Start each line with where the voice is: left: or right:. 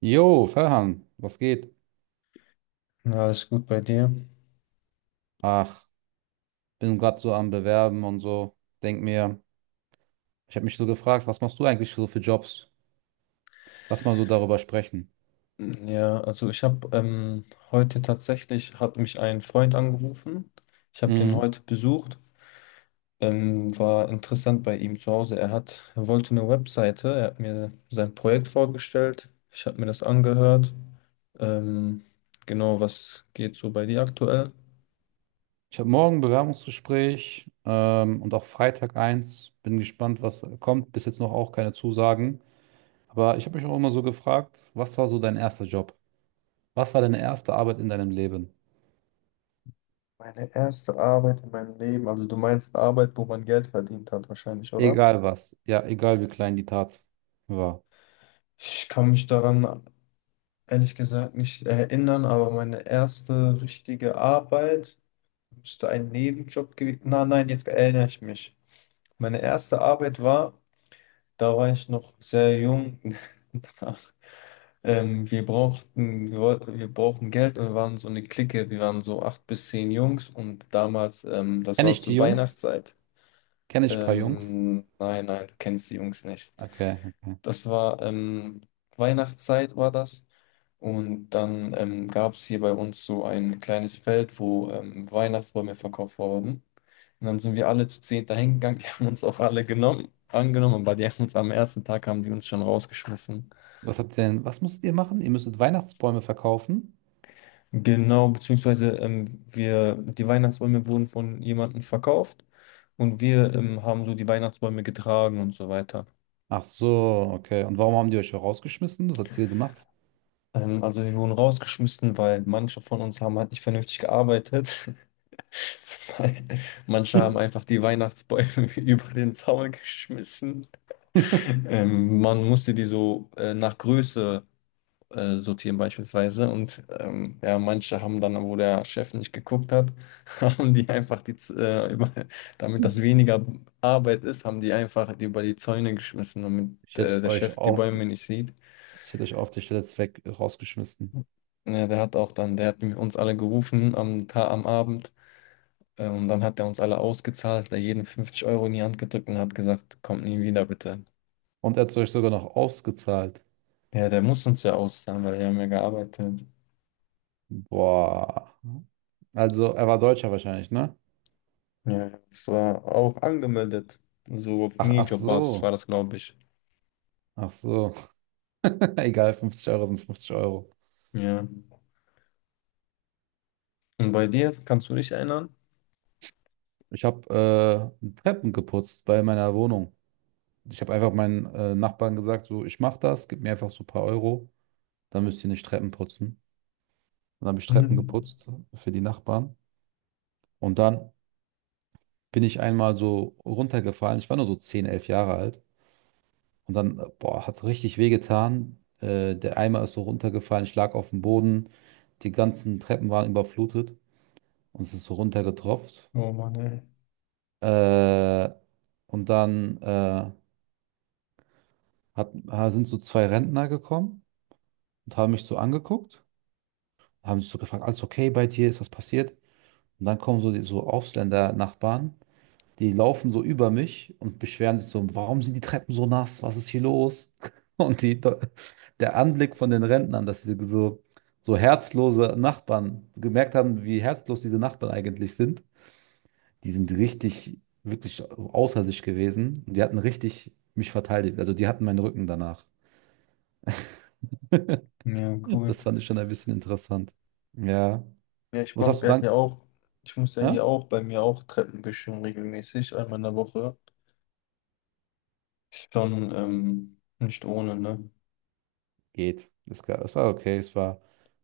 right: Jo, Ferhan, was geht?
left: Ja, alles gut bei dir.
right: Ach, bin gerade so am Bewerben und so. Denk mir, ich habe mich so gefragt, was machst du eigentlich so für Jobs? Lass mal so darüber sprechen.
left: Ja, also ich habe heute tatsächlich, hat mich ein Freund angerufen. Ich habe den
right: Mhm.
left: heute besucht. War interessant bei ihm zu Hause. Er wollte eine Webseite. Er hat mir sein Projekt vorgestellt. Ich habe mir das angehört. Ähm, genau, was geht so bei dir aktuell?
right: Ich habe morgen ein Bewerbungsgespräch, und auch Freitag eins. Bin gespannt, was kommt. Bis jetzt noch auch keine Zusagen. Aber ich habe mich auch immer so gefragt, was war so dein erster Job? Was war deine erste Arbeit in deinem Leben?
left: Meine erste Arbeit in meinem Leben, also du meinst Arbeit, wo man Geld verdient hat, wahrscheinlich, oder?
right: Egal was. Ja, egal wie klein die Tat war.
left: Ich kann mich daran ehrlich gesagt nicht erinnern, aber meine erste richtige Arbeit müsste ein Nebenjob gewesen. Na, nein, jetzt erinnere ich mich. Meine erste Arbeit war, da war ich noch sehr jung. da- wir wir brauchten Geld und wir waren so eine Clique. Wir waren so acht bis zehn Jungs und damals, das
right: Kenne
left: war
right: ich die
left: zur
right: Jungs?
left: Weihnachtszeit.
right: Kenne ich ein paar Jungs?
left: Nein, nein, du kennst die Jungs nicht.
right: Okay, okay.
left: Das war Weihnachtszeit war das. Und dann gab es hier bei uns so ein kleines Feld, wo Weihnachtsbäume verkauft wurden. Und dann sind wir alle zu zehn dahin gegangen. Die haben uns auch alle genommen, angenommen, aber die haben uns am ersten Tag haben die uns schon rausgeschmissen.
right: Was habt ihr denn, was musstet ihr machen? Ihr müsstet Weihnachtsbäume verkaufen.
left: Genau, beziehungsweise die Weihnachtsbäume wurden von jemandem verkauft und wir haben so die Weihnachtsbäume getragen und so weiter.
right: Ach so, okay. Und warum haben die euch rausgeschmissen? Was habt ihr gemacht?
left: Also wir wurden rausgeschmissen, weil manche von uns haben halt nicht vernünftig gearbeitet. Zwei. Manche haben einfach die Weihnachtsbäume über den Zaun geschmissen. Man musste die so nach Größe sortieren beispielsweise. Und ja, manche haben dann, wo der Chef nicht geguckt hat, haben die einfach die, über, damit das weniger Arbeit ist, haben die einfach die über die Zäune geschmissen, damit
right: Ich hätte
left: der
right: euch
left: Chef die
right: auf die,
left: Bäume nicht sieht.
right: ich hätte euch auf der Stelle weg rausgeschmissen.
left: Ja, der hat auch dann, der hat uns alle gerufen am Abend. Und dann hat er uns alle ausgezahlt, da jeden 50 € in die Hand gedrückt und hat gesagt, kommt nie wieder, bitte.
right: Und er hat euch sogar noch ausgezahlt.
left: Ja, der muss uns ja auszahlen, weil wir haben ja gearbeitet.
right: Boah. Also, er war Deutscher wahrscheinlich, ne?
left: Ja, ja, das war auch angemeldet. So auf
right: Ach, ach
left: Minijobbasis war
right: so.
left: das, glaube ich.
right: Ach so. Egal, 50 Euro sind 50 Euro.
left: Ja. Und bei dir, kannst du dich erinnern?
right: Ich habe Treppen geputzt bei meiner Wohnung. Ich habe einfach meinen Nachbarn gesagt, so, ich mache das, gib mir einfach so ein paar Euro, dann müsst ihr nicht Treppen putzen. Dann habe ich Treppen
left: Hm.
right: geputzt für die Nachbarn. Und dann bin ich einmal so runtergefallen. Ich war nur so 10 11 Jahre alt. Und dann, boah, hat richtig wehgetan. Der Eimer ist so runtergefallen. Ich lag auf dem Boden. Die ganzen Treppen waren überflutet. Und es ist so runtergetropft.
left: Oh Mann, ey.
right: Äh, und dann sind so zwei Rentner gekommen und haben mich so angeguckt. Haben sich so gefragt, alles okay bei dir? Ist was passiert? Und dann kommen so die so Ausländer-Nachbarn. Die laufen so über mich und beschweren sich so, warum sind die Treppen so nass? Was ist hier los? Und die, der Anblick von den Rentnern, dass sie so, so herzlose Nachbarn gemerkt haben, wie herzlos diese Nachbarn eigentlich sind, die sind richtig, wirklich außer sich gewesen. Und die hatten richtig mich verteidigt. Also die hatten meinen Rücken danach.
left: Ja, cool.
right: Das fand ich schon ein bisschen interessant. Ja.
left: Ja,
right: Was hast du dann?
left: ich muss ja
right: Hä?
left: hier auch bei mir auch Treppen wischen regelmäßig, einmal in der Woche. Ist schon nicht ohne, ne?
right: Geht. Es war okay. Es war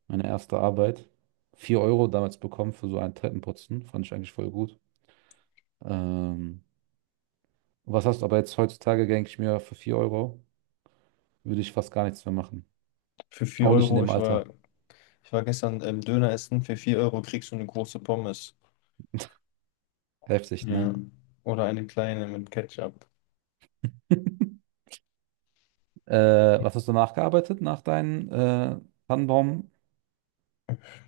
right: meine erste Arbeit. 4 Euro damals bekommen für so einen Treppenputzen. Fand ich eigentlich voll gut. Ähm, Was hast du aber jetzt heutzutage, denke ich mir, für 4 Euro würde ich fast gar nichts mehr machen.
left: Für 4
right: Auch nicht in
left: Euro,
right: dem
left: ich war
right: Alter.
left: Ich war gestern Döner essen. Für 4 Euro kriegst du eine große Pommes.
right: Heftig, ne?
left: Ja. Oder eine kleine mit Ketchup.
right: Was hast du nachgearbeitet nach deinem Tannenbaum?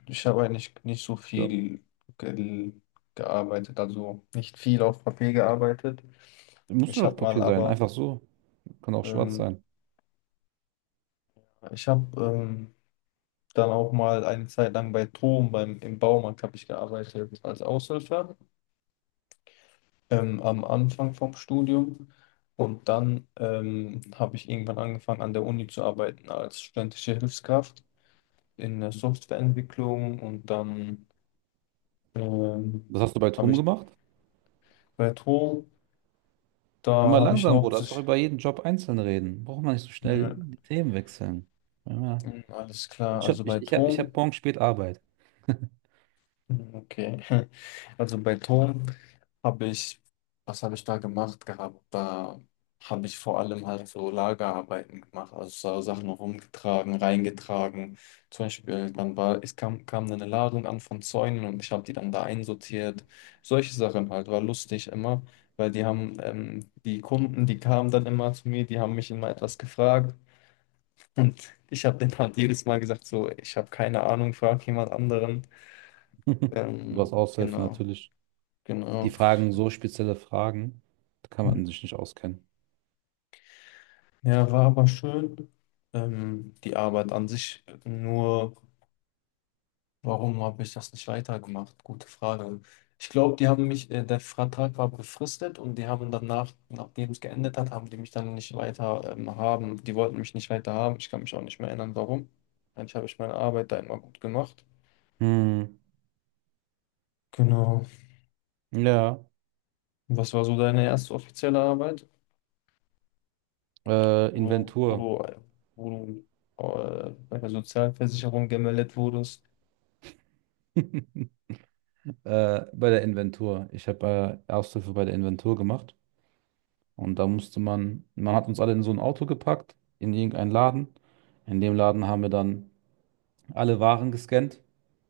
left: Ich habe eigentlich nicht so
right: Ja.
left: viel ge gearbeitet, also nicht viel auf Papier gearbeitet.
right: Muss
left: Ich
right: doch
left: habe mal
right: Papier sein,
left: aber,
right: einfach so. Kann auch schwarz
left: ähm,
right: sein.
left: ich habe dann auch mal eine Zeit lang bei Tom, im Baumarkt habe ich gearbeitet als Aushilfe am Anfang vom Studium. Und dann habe ich irgendwann angefangen an der Uni zu arbeiten als studentische Hilfskraft in der Softwareentwicklung, und dann ähm,
right: Was hast du bei
left: habe
right: Tom
left: ich
right: gemacht?
left: bei Tom, da
right: Immer
left: habe ich
right: langsam, Bruder. Lass doch
left: hauptsächlich,
right: über jeden Job einzeln reden. Braucht man nicht so schnell
left: ne,
right: die Themen wechseln. Ja.
left: alles klar,
right: Ich habe
left: also bei
right: ich, ich hab
left: Tom.
right: morgen spät Arbeit.
left: Okay. Also bei Ton habe ich, was habe ich da gemacht gehabt? Da habe ich vor allem halt so Lagerarbeiten gemacht, also so Sachen rumgetragen, reingetragen. Zum Beispiel, es kam, dann eine Ladung an von Zäunen und ich habe die dann da einsortiert. Solche Sachen halt, war lustig immer, weil die Kunden, die kamen dann immer zu mir, die haben mich immer etwas gefragt. Ich habe denen halt jedes Mal gesagt, so, ich habe keine Ahnung, frag jemand anderen.
right: Du
left: Ähm,
right: hast Aushilfe
left: genau.
right: natürlich. Die
left: Genau.
right: fragen so spezielle Fragen, da kann man sich nicht auskennen.
left: Ja, war aber schön. Die Arbeit an sich, nur warum habe ich das nicht weitergemacht? Gute Frage. Ich glaube, die haben mich, der Vertrag war befristet und die haben danach, nachdem es geendet hat, haben die mich dann nicht weiter, haben. Die wollten mich nicht weiter haben. Ich kann mich auch nicht mehr erinnern, warum. Eigentlich habe ich meine Arbeit da immer gut gemacht.
right: Hm.
left: Genau.
right: Ja,
left: Was war so deine erste offizielle Arbeit, wo, wo
right: Inventur.
left: du, äh, wo du bei der Sozialversicherung gemeldet wurdest?
right: Bei der Inventur. Ich habe Aushilfe bei der Inventur gemacht. Und da musste man, man hat uns alle in so ein Auto gepackt, in irgendeinen Laden. In dem Laden haben wir dann alle Waren gescannt,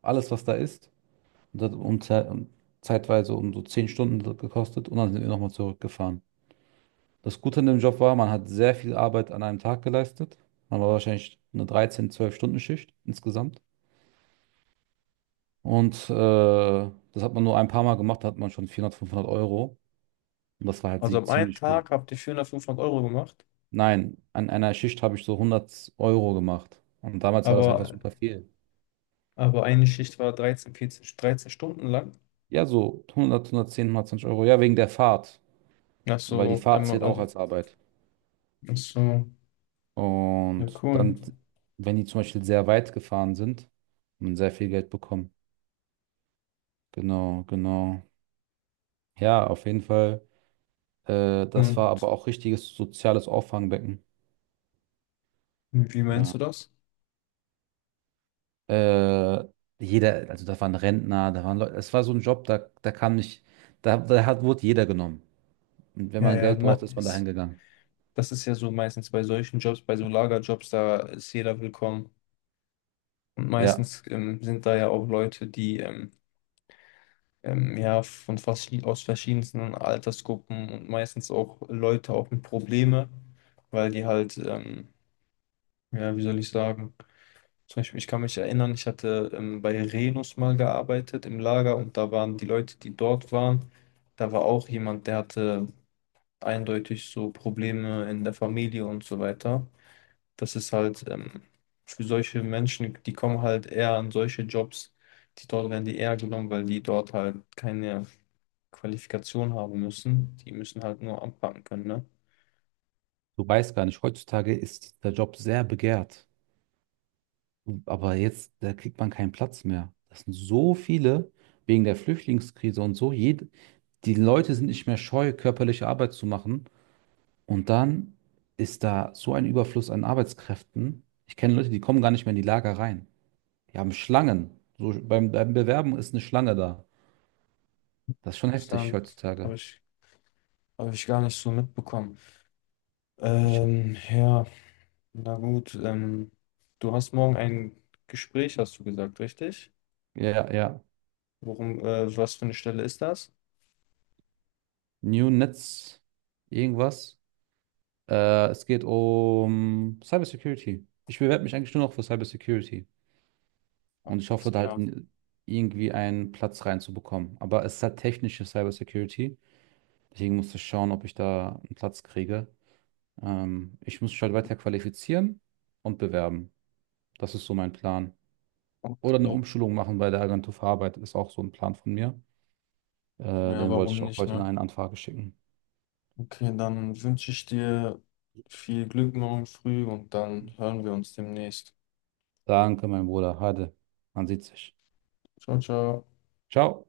right: alles, was da ist. Und das hat zeitweise um so 10 Stunden gekostet. Und dann sind wir nochmal zurückgefahren. Das Gute an dem Job war, man hat sehr viel Arbeit an einem Tag geleistet. Man war wahrscheinlich eine 13, 12-Stunden-Schicht insgesamt. Und das hat man nur ein paar Mal gemacht, da hat man schon 400, 500 Euro. Und das war halt
left: Also am einen
right: ziemlich gut.
left: Tag habt ihr 400, 500 € gemacht,
right: Nein, an einer Schicht habe ich so 100 Euro gemacht. Und damals war das einfach
left: aber,
right: super viel.
left: aber eine Schicht war 13, 14, 13 Stunden lang.
right: Ja, so 100, 110, 120 Euro. Ja, wegen der Fahrt.
left: Ach
right: Weil die
left: so,
right: Fahrt
left: einmal,
right: zählt auch
left: also,
right: als Arbeit.
left: ach so, ja
right: Und
left: cool.
right: dann, wenn die zum Beispiel sehr weit gefahren sind, haben man sehr viel Geld bekommen. Genau, genau. Ja, auf jeden Fall. Das war
left: Und
right: aber auch richtiges soziales Auffangbecken.
left: wie meinst
right: Ja.
left: du das?
right: Äh, Jeder, also da waren Rentner, da waren Leute, es war so ein Job, da, da kam nicht, da, da hat, wurde jeder genommen. Und wenn
left: Ja,
right: man
left: ja,
right: Geld braucht, ist man dahin gegangen.
left: das ist ja so meistens bei solchen Jobs, bei so Lagerjobs, da ist jeder willkommen. Und
right: Ja,
left: meistens sind da ja auch Leute, die ja von verschied aus verschiedensten Altersgruppen und meistens auch Leute auch mit Probleme, weil die halt, ja, wie soll ich sagen, zum Beispiel, ich kann mich erinnern, ich hatte bei Renus mal gearbeitet im Lager und da waren die Leute, die dort waren, da war auch jemand, der hatte eindeutig so Probleme in der Familie und so weiter. Das ist halt für solche Menschen, die kommen halt eher an solche Jobs, die dort werden die eher genommen, weil die dort halt keine Qualifikation haben müssen. Die müssen halt nur anpacken können, ne?
right: du weißt gar nicht, heutzutage ist der Job sehr begehrt. Aber jetzt, da kriegt man keinen Platz mehr. Das sind so viele wegen der Flüchtlingskrise und so. Die Leute sind nicht mehr scheu, körperliche Arbeit zu machen. Und dann ist da so ein Überfluss an Arbeitskräften. Ich kenne Leute, die kommen gar nicht mehr in die Lager rein. Die haben Schlangen. Beim Bewerben ist eine Schlange da. Das ist schon heftig
left: Interessant,
right: heutzutage.
left: habe ich gar nicht so mitbekommen.
right: Ich,
left: Ja. Na gut, du hast morgen ein Gespräch, hast du gesagt, richtig?
right: ja, ja.
left: Was für eine Stelle ist das?
right: New Netz, irgendwas. Es geht um Cybersecurity. Ich bewerbe mich eigentlich nur noch für Cybersecurity. Und ich hoffe,
left: Ist
right: da halt
left: klar.
right: irgendwie einen Platz reinzubekommen. Aber es ist halt technische Cybersecurity. Deswegen muss ich schauen, ob ich da einen Platz kriege. Ich muss mich halt weiter qualifizieren und bewerben. Das ist so mein Plan. Oder eine
left: Okay.
right: Umschulung machen bei der Agentur für Arbeit ist auch so ein Plan von mir. Äh,
left: Ja,
right: Den wollte ich
left: warum
right: auch
left: nicht,
right: heute in
left: ne?
right: eine Anfrage schicken.
left: Okay, dann wünsche ich dir viel Glück morgen früh und dann hören wir uns demnächst.
right: Danke, mein Bruder. Hade. Man sieht sich.
left: Ciao, ciao.
right: Ciao.